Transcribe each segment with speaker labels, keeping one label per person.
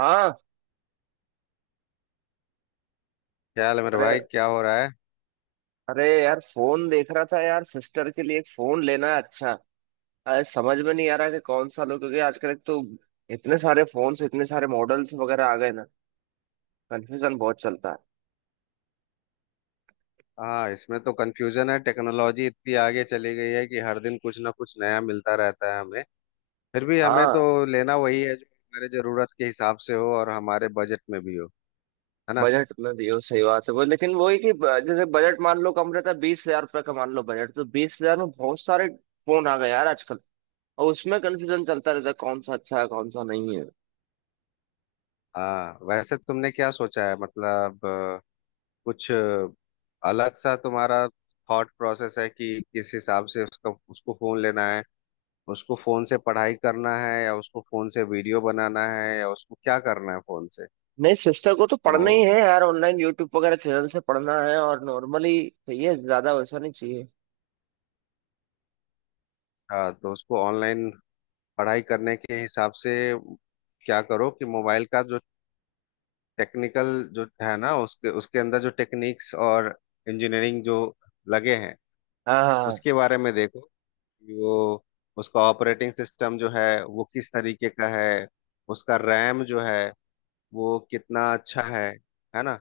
Speaker 1: हाँ।
Speaker 2: क्या हाल है मेरे
Speaker 1: अरे,
Speaker 2: भाई, क्या हो रहा है?
Speaker 1: अरे यार, फोन देख रहा था यार। सिस्टर के लिए एक फोन लेना है। अच्छा, अरे समझ में नहीं आ रहा कि कौन सा लो, क्योंकि आजकल एक तो इतने सारे फोन्स, इतने सारे मॉडल्स वगैरह आ गए ना। कंफ्यूजन बहुत चलता है।
Speaker 2: हाँ, इसमें तो कंफ्यूजन है। टेक्नोलॉजी इतनी आगे चली गई है कि हर दिन कुछ ना कुछ नया मिलता रहता है हमें। फिर भी हमें
Speaker 1: हाँ,
Speaker 2: तो लेना वही है जो हमारे जरूरत के हिसाब से हो और हमारे बजट में भी हो। है ना?
Speaker 1: बजट में भी हो, सही बात है वो। लेकिन वो है कि जैसे बजट मान लो कम रहता है, 20,000 रुपये का मान लो बजट, तो 20,000 में बहुत सारे फोन आ गए यार आजकल। और उसमें कंफ्यूजन चलता रहता है कौन सा अच्छा है, कौन सा नहीं है।
Speaker 2: हाँ, वैसे तुमने क्या सोचा है? मतलब कुछ अलग सा तुम्हारा थॉट प्रोसेस है कि किस हिसाब से उसका उसको फोन लेना है। उसको फोन से पढ़ाई करना है या उसको फोन से वीडियो बनाना है या उसको क्या करना है फोन से?
Speaker 1: नहीं, सिस्टर को तो
Speaker 2: तो
Speaker 1: पढ़ना ही है यार, ऑनलाइन यूट्यूब वगैरह चैनल से पढ़ना है। और नॉर्मली चाहिए, ज्यादा वैसा नहीं चाहिए।
Speaker 2: हाँ, तो उसको ऑनलाइन पढ़ाई करने के हिसाब से क्या करो कि मोबाइल का जो टेक्निकल जो है ना, उसके उसके अंदर जो टेक्निक्स और इंजीनियरिंग जो लगे हैं
Speaker 1: हाँ, हाँ, हाँ,
Speaker 2: उसके बारे में देखो कि वो उसका ऑपरेटिंग सिस्टम जो है वो किस तरीके का है। उसका रैम जो है वो कितना अच्छा है। है ना?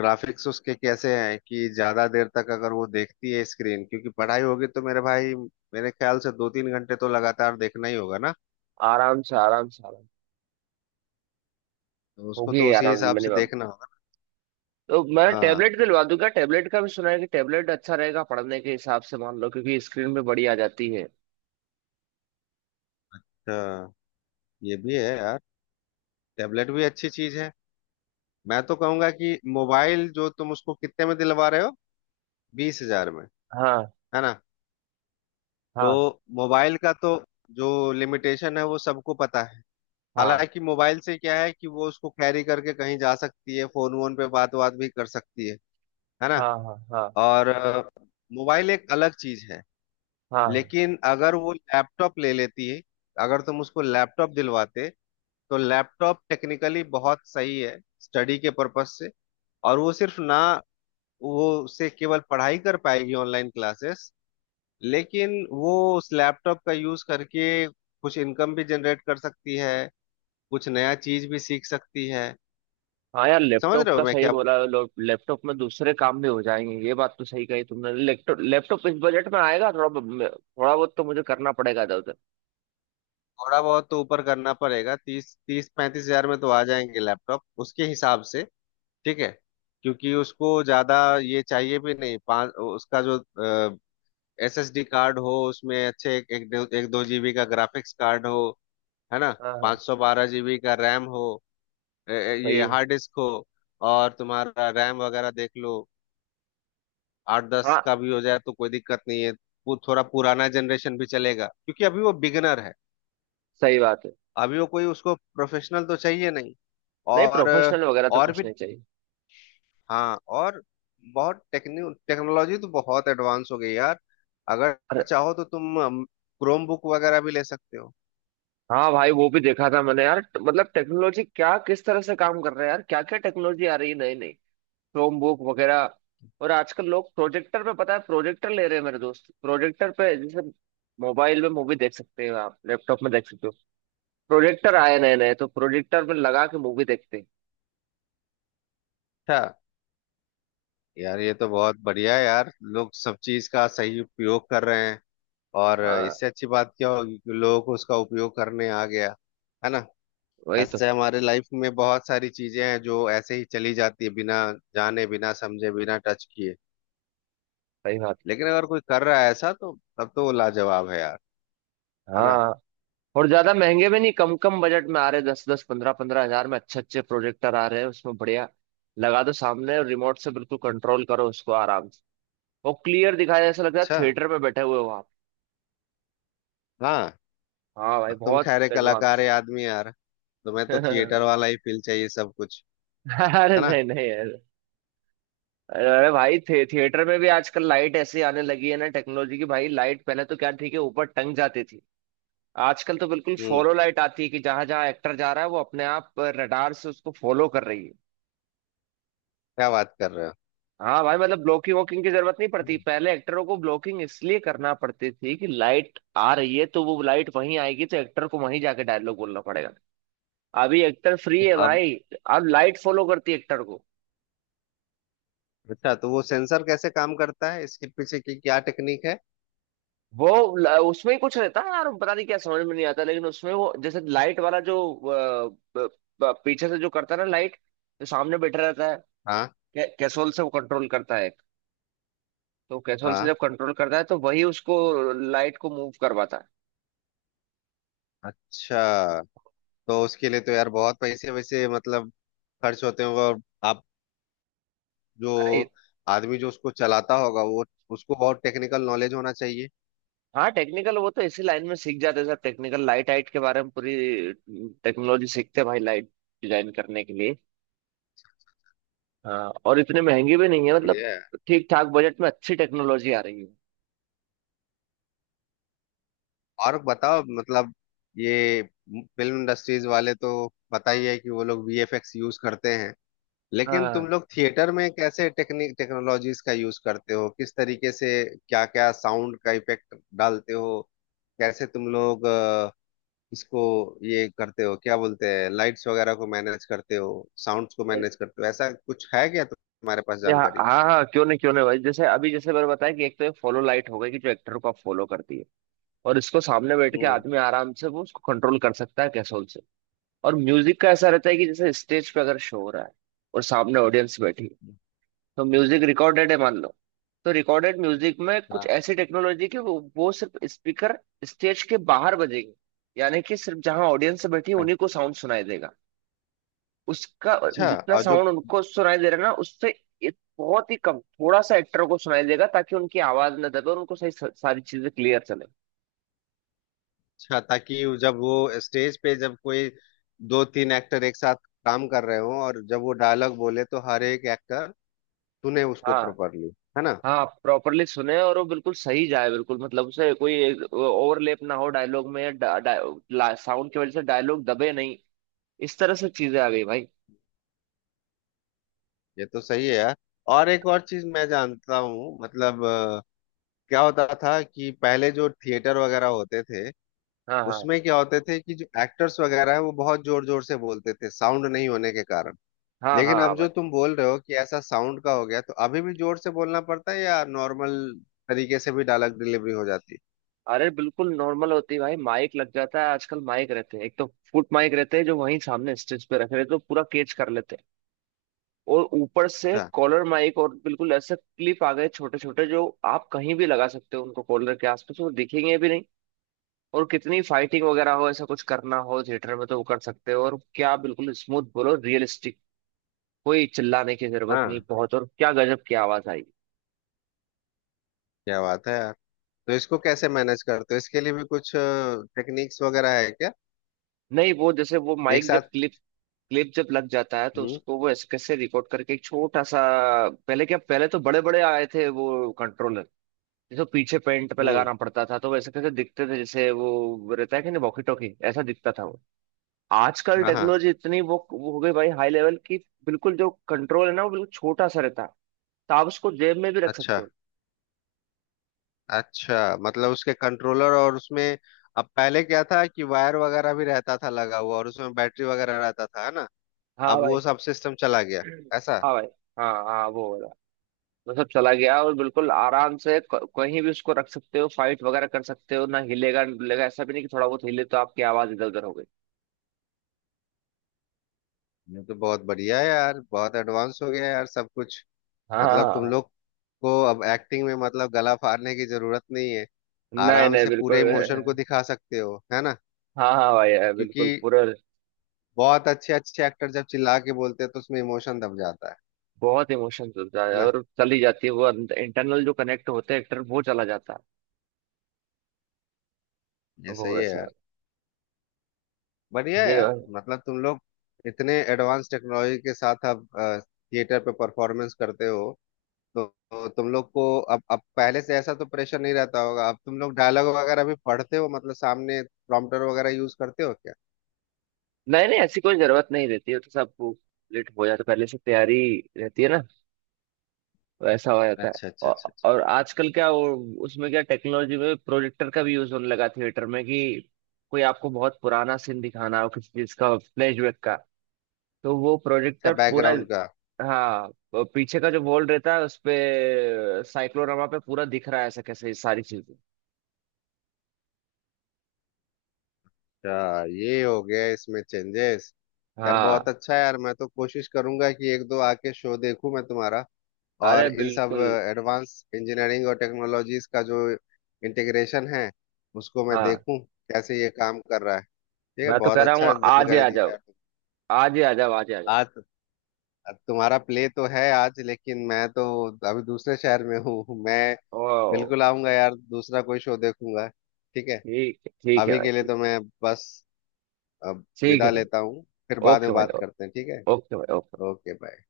Speaker 2: ग्राफिक्स उसके कैसे हैं? कि ज्यादा देर तक अगर वो देखती है स्क्रीन क्योंकि पढ़ाई होगी, तो मेरे भाई मेरे ख्याल से 2-3 घंटे तो लगातार देखना ही होगा ना।
Speaker 1: आराम से, आराम से, आराम
Speaker 2: तो उसको
Speaker 1: होगी,
Speaker 2: तो उसी
Speaker 1: आराम
Speaker 2: हिसाब से
Speaker 1: मिनिमम।
Speaker 2: देखना।
Speaker 1: तो मैं
Speaker 2: हाँ।
Speaker 1: टेबलेट दिलवा दूंगा। टेबलेट का भी सुना है कि टेबलेट अच्छा रहेगा पढ़ने के हिसाब से, मान लो, क्योंकि स्क्रीन पे बड़ी आ जाती है।
Speaker 2: अच्छा, ये भी है यार, टेबलेट भी अच्छी चीज है। मैं तो कहूंगा कि मोबाइल जो तुम उसको कितने में दिलवा रहे हो, 20 हजार में।
Speaker 1: हाँ,
Speaker 2: है ना?
Speaker 1: हाँ,
Speaker 2: तो मोबाइल का तो जो लिमिटेशन है वो सबको पता है।
Speaker 1: हाँ,
Speaker 2: हालांकि मोबाइल से क्या है कि वो उसको कैरी करके कहीं जा सकती है, फोन वोन पे बात बात भी कर सकती है। है ना?
Speaker 1: हाँ, हाँ, हाँ,
Speaker 2: और मोबाइल एक अलग चीज है।
Speaker 1: हाँ, हाँ,
Speaker 2: लेकिन अगर वो लैपटॉप ले लेती है, अगर तुम उसको लैपटॉप दिलवाते तो लैपटॉप टेक्निकली बहुत सही है स्टडी के पर्पस से। और वो सिर्फ ना, वो उससे केवल पढ़ाई कर पाएगी, ऑनलाइन क्लासेस। लेकिन वो उस लैपटॉप का यूज करके कुछ इनकम भी जनरेट कर सकती है, कुछ नया चीज भी सीख सकती है।
Speaker 1: हाँ यार,
Speaker 2: समझ
Speaker 1: लैपटॉप
Speaker 2: रहे हो
Speaker 1: का
Speaker 2: मैं
Speaker 1: सही
Speaker 2: क्या बोल?
Speaker 1: बोला। लैपटॉप में दूसरे काम भी हो जाएंगे, ये बात तो सही कही तुमने। लैपटॉप, लैपटॉप इस बजट में आएगा थोड़ा। थोड़ा बहुत तो मुझे करना पड़ेगा इधर उधर।
Speaker 2: थोड़ा बहुत तो ऊपर करना पड़ेगा, 30, 30-35 हजार में तो आ जाएंगे लैपटॉप उसके हिसाब से। ठीक है। क्योंकि उसको ज्यादा ये चाहिए भी नहीं। पाँच उसका जो एसएसडी कार्ड हो उसमें अच्छे, एक एक दो जीबी का ग्राफिक्स कार्ड हो। है ना?
Speaker 1: हाँ, हाँ,
Speaker 2: 512 जीबी का रैम हो।
Speaker 1: सही
Speaker 2: ये
Speaker 1: है।
Speaker 2: हार्ड डिस्क हो। और तुम्हारा रैम वगैरह देख लो, 8-10 का
Speaker 1: हाँ,
Speaker 2: भी हो जाए तो कोई दिक्कत नहीं है। वो थोड़ा पुराना जनरेशन भी चलेगा क्योंकि अभी वो बिगनर है।
Speaker 1: सही बात है।
Speaker 2: अभी वो, कोई उसको प्रोफेशनल तो चाहिए नहीं।
Speaker 1: नहीं,
Speaker 2: और
Speaker 1: प्रोफेशनल वगैरह तो
Speaker 2: और
Speaker 1: कुछ
Speaker 2: भी।
Speaker 1: नहीं चाहिए।
Speaker 2: हाँ, बहुत टेक्निक टेक्नोलॉजी तो बहुत एडवांस हो गई यार। अगर
Speaker 1: अरे
Speaker 2: चाहो तो तुम क्रोम बुक वगैरह भी ले सकते हो।
Speaker 1: हाँ भाई, वो भी देखा था मैंने यार। मतलब टेक्नोलॉजी क्या किस तरह से काम कर रहा है यार, क्या क्या टेक्नोलॉजी आ रही है नई नई, क्रोम बुक वगैरह। और आजकल लोग प्रोजेक्टर पे, पता है, प्रोजेक्टर ले रहे हैं मेरे दोस्त। प्रोजेक्टर पे जैसे मोबाइल में मूवी देख सकते हैं, आप लैपटॉप में देख सकते हो, प्रोजेक्टर आए नए नए, तो प्रोजेक्टर में लगा के मूवी देखते हैं।
Speaker 2: अच्छा। यार ये तो बहुत बढ़िया है यार, लोग सब चीज का सही उपयोग कर रहे हैं। और
Speaker 1: हाँ
Speaker 2: इससे अच्छी बात क्या होगी कि लोगों को उसका उपयोग करने आ गया। है ना?
Speaker 1: वही तो।
Speaker 2: ऐसे हमारे लाइफ में बहुत सारी चीजें हैं जो ऐसे ही चली जाती है बिना जाने, बिना समझे, बिना टच किए।
Speaker 1: सही बात।
Speaker 2: लेकिन अगर कोई कर रहा है ऐसा, तो तब तो वो लाजवाब है यार। है ना?
Speaker 1: हाँ, और ज्यादा महंगे भी नहीं, कम कम बजट में आ रहे। दस दस पंद्रह पंद्रह हजार में अच्छे अच्छे प्रोजेक्टर आ रहे हैं, उसमें बढ़िया। लगा दो सामने और रिमोट से बिल्कुल कंट्रोल करो उसको आराम से। वो क्लियर दिखाया, जैसा लगता है
Speaker 2: अच्छा।
Speaker 1: थिएटर में बैठे हुए हो आप।
Speaker 2: हाँ।
Speaker 1: हाँ भाई,
Speaker 2: अब तुम
Speaker 1: बहुत
Speaker 2: ठहरे कलाकार
Speaker 1: एडवांस।
Speaker 2: है आदमी यार, तुम्हें तो थिएटर
Speaker 1: अरे,
Speaker 2: वाला ही फील चाहिए सब कुछ। है ना?
Speaker 1: नहीं नहीं, अरे, अरे भाई, थिएटर में भी आजकल लाइट ऐसी आने लगी है ना, टेक्नोलॉजी की भाई। लाइट पहले तो क्या, ठीक है, ऊपर टंग जाती थी। आजकल तो बिल्कुल
Speaker 2: हम्म,
Speaker 1: फॉलो लाइट आती है कि जहां जहां एक्टर जा रहा है, वो अपने आप रडार से उसको फॉलो कर रही है।
Speaker 2: क्या बात कर रहे
Speaker 1: हाँ भाई, मतलब ब्लॉकिंग वॉकिंग की जरूरत नहीं पड़ती।
Speaker 2: हो?
Speaker 1: पहले एक्टरों को ब्लॉकिंग इसलिए करना पड़ती थी कि लाइट आ रही है तो वो लाइट वहीं आएगी, तो एक्टर को वहीं जाके डायलॉग बोलना पड़ेगा। अभी एक्टर फ्री है
Speaker 2: अब,
Speaker 1: भाई, अब लाइट फॉलो करती है एक्टर को।
Speaker 2: अच्छा, तो वो सेंसर कैसे काम करता है, इसके पीछे की क्या टेक्निक है?
Speaker 1: वो उसमें ही कुछ रहता है यार, पता नहीं क्या, समझ में नहीं आता। लेकिन उसमें वो जैसे लाइट वाला जो ब- पीछे से जो करता है ना लाइट, जो सामने बैठा रहता है,
Speaker 2: हाँ,
Speaker 1: कैसोल से वो कंट्रोल करता है। तो कैसोल से
Speaker 2: हाँ।
Speaker 1: जब कंट्रोल करता है तो वही उसको लाइट को मूव करवाता है।
Speaker 2: अच्छा, तो उसके लिए तो यार बहुत पैसे वैसे मतलब खर्च होते होंगे। और आप जो
Speaker 1: अरे
Speaker 2: आदमी जो उसको चलाता होगा, वो, उसको बहुत टेक्निकल नॉलेज होना चाहिए।
Speaker 1: हाँ, टेक्निकल वो तो इसी लाइन में सीख जाते हैं सर, टेक्निकल लाइट हाइट के बारे में पूरी टेक्नोलॉजी सीखते हैं भाई, लाइट डिजाइन करने के लिए। हाँ, और इतने महंगी भी नहीं है मतलब,
Speaker 2: बढ़िया है।
Speaker 1: ठीक ठाक बजट में अच्छी टेक्नोलॉजी आ रही है।
Speaker 2: और बताओ मतलब, ये फिल्म इंडस्ट्रीज वाले तो पता ही है कि वो लोग वीएफएक्स यूज करते हैं। लेकिन तुम
Speaker 1: हाँ,
Speaker 2: लोग थिएटर में कैसे टेक्निक टेक्नोलॉजीज का यूज करते हो, किस तरीके से? क्या क्या साउंड का इफेक्ट डालते हो? कैसे तुम लोग इसको ये करते हो, क्या बोलते हैं, लाइट्स वगैरह को मैनेज करते हो, साउंड्स को मैनेज करते हो? ऐसा कुछ है क्या तुम्हारे पास
Speaker 1: ये, हाँ,
Speaker 2: जानकारी?
Speaker 1: हाँ, हाँ, क्यों नहीं, क्यों नहीं भाई। जैसे अभी जैसे मैंने बताया कि एक तो ये फॉलो लाइट हो गई कि जो एक्टर को आप फॉलो करती है, और इसको सामने बैठ के
Speaker 2: हम्म।
Speaker 1: आदमी आराम से वो उसको कंट्रोल कर सकता है कैसोल से। और म्यूजिक का ऐसा रहता है कि जैसे स्टेज पे अगर शो हो रहा है और सामने ऑडियंस बैठी है, तो म्यूजिक रिकॉर्डेड है मान लो, तो रिकॉर्डेड म्यूजिक में कुछ
Speaker 2: हाँ।
Speaker 1: ऐसी टेक्नोलॉजी कि वो सिर्फ स्पीकर स्टेज के बाहर बजेंगे, यानी कि सिर्फ जहां ऑडियंस बैठी है उन्हीं को साउंड सुनाई देगा। उसका
Speaker 2: अच्छा।
Speaker 1: जितना
Speaker 2: और जो,
Speaker 1: साउंड उनको सुनाई दे रहा है ना, उससे एक बहुत ही कम, थोड़ा सा एक्टर को सुनाई देगा, ताकि उनकी आवाज ना दबे और उनको सही सारी चीजें क्लियर चले।
Speaker 2: अच्छा, ताकि जब वो स्टेज पे जब कोई 2-3 एक्टर एक साथ काम कर रहे हो और जब वो डायलॉग बोले तो हर एक एक्टर सुने उसको
Speaker 1: हाँ,
Speaker 2: प्रॉपरली। है ना?
Speaker 1: हाँ, प्रॉपरली सुने और वो बिल्कुल सही जाए, बिल्कुल मतलब उसे कोई ओवरलैप ना हो डायलॉग में, साउंड की वजह से डायलॉग दबे नहीं। इस तरह से चीजें आ गई भाई।
Speaker 2: ये तो सही है यार। और एक और चीज मैं जानता हूँ, मतलब क्या होता था कि पहले जो थिएटर वगैरह होते थे,
Speaker 1: हाँ, हाँ,
Speaker 2: उसमें क्या होते थे कि जो एक्टर्स वगैरह है, वो बहुत जोर जोर से बोलते थे साउंड नहीं होने के कारण।
Speaker 1: हाँ। हाँ,
Speaker 2: लेकिन
Speaker 1: हाँ
Speaker 2: अब
Speaker 1: भाई।
Speaker 2: जो तुम बोल रहे हो कि ऐसा साउंड का हो गया, तो अभी भी जोर से बोलना पड़ता है या नॉर्मल तरीके से भी डायलॉग डिलीवरी हो जाती
Speaker 1: अरे बिल्कुल नॉर्मल होती है भाई, माइक लग जाता है। आजकल माइक रहते हैं, एक तो फुट माइक रहते हैं जो वहीं सामने स्टेज पे रखे रहते हैं तो पूरा कैच कर लेते हैं। और ऊपर से
Speaker 2: है? हाँ,
Speaker 1: कॉलर माइक और बिल्कुल ऐसे क्लिप आ गए छोटे छोटे, जो आप कहीं भी लगा सकते हो उनको, कॉलर के आसपास वो दिखेंगे भी नहीं। और कितनी फाइटिंग वगैरह हो, ऐसा कुछ करना हो थिएटर में तो वो कर सकते हो और क्या, बिल्कुल स्मूथ बोलो, रियलिस्टिक। कोई चिल्लाने की जरूरत नहीं
Speaker 2: हाँ।
Speaker 1: बहुत, और क्या गजब की आवाज आई।
Speaker 2: क्या बात है यार। तो इसको कैसे मैनेज करते हो, इसके लिए भी कुछ टेक्निक्स वगैरह है क्या?
Speaker 1: नहीं, वो जैसे वो
Speaker 2: एक
Speaker 1: माइक जब
Speaker 2: साथ।
Speaker 1: क्लिप क्लिप जब लग जाता है, तो
Speaker 2: हम्म।
Speaker 1: उसको वो ऐसे कैसे रिकॉर्ड करके एक छोटा सा। पहले क्या, पहले तो बड़े बड़े आए थे वो कंट्रोलर, जिसको पीछे पेंट पे
Speaker 2: हम्म।
Speaker 1: लगाना पड़ता था, तो वैसे कैसे दिखते थे जैसे वो रहता है कि नहीं, वॉकी टॉकी, ऐसा दिखता था वो। आजकल
Speaker 2: हाँ, हाँ।
Speaker 1: टेक्नोलॉजी इतनी वो हो गई भाई, हाई लेवल की। बिल्कुल जो कंट्रोल है ना, वो बिल्कुल छोटा सा रहता है, तो आप उसको जेब में भी रख
Speaker 2: अच्छा
Speaker 1: सकते हो।
Speaker 2: अच्छा, मतलब उसके कंट्रोलर और उसमें, अब पहले क्या था कि वायर वगैरह भी रहता था लगा हुआ और उसमें बैटरी वगैरह रहता था। है ना? अब
Speaker 1: हाँ
Speaker 2: वो
Speaker 1: भाई।
Speaker 2: सब सिस्टम चला गया, ऐसा?
Speaker 1: हाँ भाई, हाँ, हाँ। वो मतलब चला गया, और बिल्कुल आराम से कहीं भी उसको रख सकते हो, फाइट वगैरह कर सकते हो, ना हिलेगा ना डुलेगा। ऐसा भी नहीं कि थोड़ा बहुत हिले तो आपकी आवाज इधर उधर हो गई।
Speaker 2: ये तो बहुत बढ़िया है यार, बहुत एडवांस हो गया है यार सब कुछ।
Speaker 1: हाँ, हाँ,
Speaker 2: मतलब तुम
Speaker 1: हाँ।
Speaker 2: लोग को अब एक्टिंग में, मतलब, गला फाड़ने की जरूरत नहीं है,
Speaker 1: नहीं,
Speaker 2: आराम
Speaker 1: नहीं,
Speaker 2: से पूरे
Speaker 1: बिल्कुल।
Speaker 2: इमोशन को दिखा सकते हो। है ना?
Speaker 1: हाँ, हाँ भाई
Speaker 2: क्योंकि
Speaker 1: बिल्कुल पूरा।
Speaker 2: बहुत अच्छे अच्छे एक्टर जब चिल्ला के बोलते हैं तो उसमें इमोशन दब जाता है।
Speaker 1: बहुत इमोशन चलता
Speaker 2: है
Speaker 1: है
Speaker 2: ना?
Speaker 1: और चली जाती है, वो इंटरनल जो कनेक्ट होते हैं एक्टर, वो चला जाता है।
Speaker 2: ये
Speaker 1: वो
Speaker 2: सही है
Speaker 1: वैसा,
Speaker 2: यार। बढ़िया यार।
Speaker 1: ये।
Speaker 2: मतलब तुम लोग इतने एडवांस टेक्नोलॉजी के साथ अब थिएटर पे परफॉर्मेंस करते हो, तो तुम लोग को अब पहले से ऐसा तो प्रेशर नहीं रहता होगा। अब तुम लोग डायलॉग वगैरह भी पढ़ते हो, मतलब सामने प्रॉम्प्टर वगैरह यूज करते हो क्या?
Speaker 1: नहीं नहीं, ऐसी कोई जरूरत नहीं रहती है, तो सब कंप्लीट हो जाता है, पहले से तैयारी रहती है ना, वैसा हो जाता है।
Speaker 2: अच्छा, अच्छा,
Speaker 1: औ,
Speaker 2: अच्छा, अच्छा।
Speaker 1: और आजकल क्या वो, उसमें क्या टेक्नोलॉजी में प्रोजेक्टर का भी यूज होने लगा थिएटर में, कि कोई आपको बहुत पुराना सीन दिखाना हो किसी चीज का, फ्लैशबैक का, तो वो प्रोजेक्टर पूरा।
Speaker 2: बैकग्राउंड का।
Speaker 1: हाँ, वो पीछे का जो वॉल रहता है उस पे, साइक्लोरामा पे पूरा दिख रहा है, ऐसा कैसे, ये सारी चीजें।
Speaker 2: अच्छा, ये हो गया इसमें चेंजेस। यार
Speaker 1: हाँ,
Speaker 2: बहुत अच्छा है यार, मैं तो कोशिश करूंगा कि एक दो आके शो देखूं मैं तुम्हारा।
Speaker 1: अरे
Speaker 2: और इन सब
Speaker 1: बिल्कुल।
Speaker 2: एडवांस इंजीनियरिंग और टेक्नोलॉजीज का जो इंटीग्रेशन है उसको मैं
Speaker 1: हाँ,
Speaker 2: देखूं कैसे ये काम कर रहा है। ठीक है,
Speaker 1: मैं तो
Speaker 2: बहुत
Speaker 1: कह रहा हूँ
Speaker 2: अच्छा
Speaker 1: आज ही
Speaker 2: जानकारी
Speaker 1: आ
Speaker 2: दिया
Speaker 1: जाओ,
Speaker 2: यार तुम।
Speaker 1: आज ही आ जाओ, आज ही आ जाओ।
Speaker 2: आज? तुम्हारा प्ले तो है आज, लेकिन मैं तो अभी दूसरे शहर में हूँ मैं।
Speaker 1: ओ,
Speaker 2: बिल्कुल आऊंगा यार, दूसरा कोई शो देखूंगा। ठीक है।
Speaker 1: ठीक है, ठीक है
Speaker 2: अभी
Speaker 1: भाई,
Speaker 2: के लिए
Speaker 1: ठीक।
Speaker 2: तो मैं बस अब
Speaker 1: ठीक है
Speaker 2: विदा
Speaker 1: भाई।
Speaker 2: लेता हूँ। फिर बाद
Speaker 1: ओके
Speaker 2: में
Speaker 1: भाई,
Speaker 2: बात करते हैं, ठीक है?
Speaker 1: ओके भाई, ओके।
Speaker 2: Okay, bye.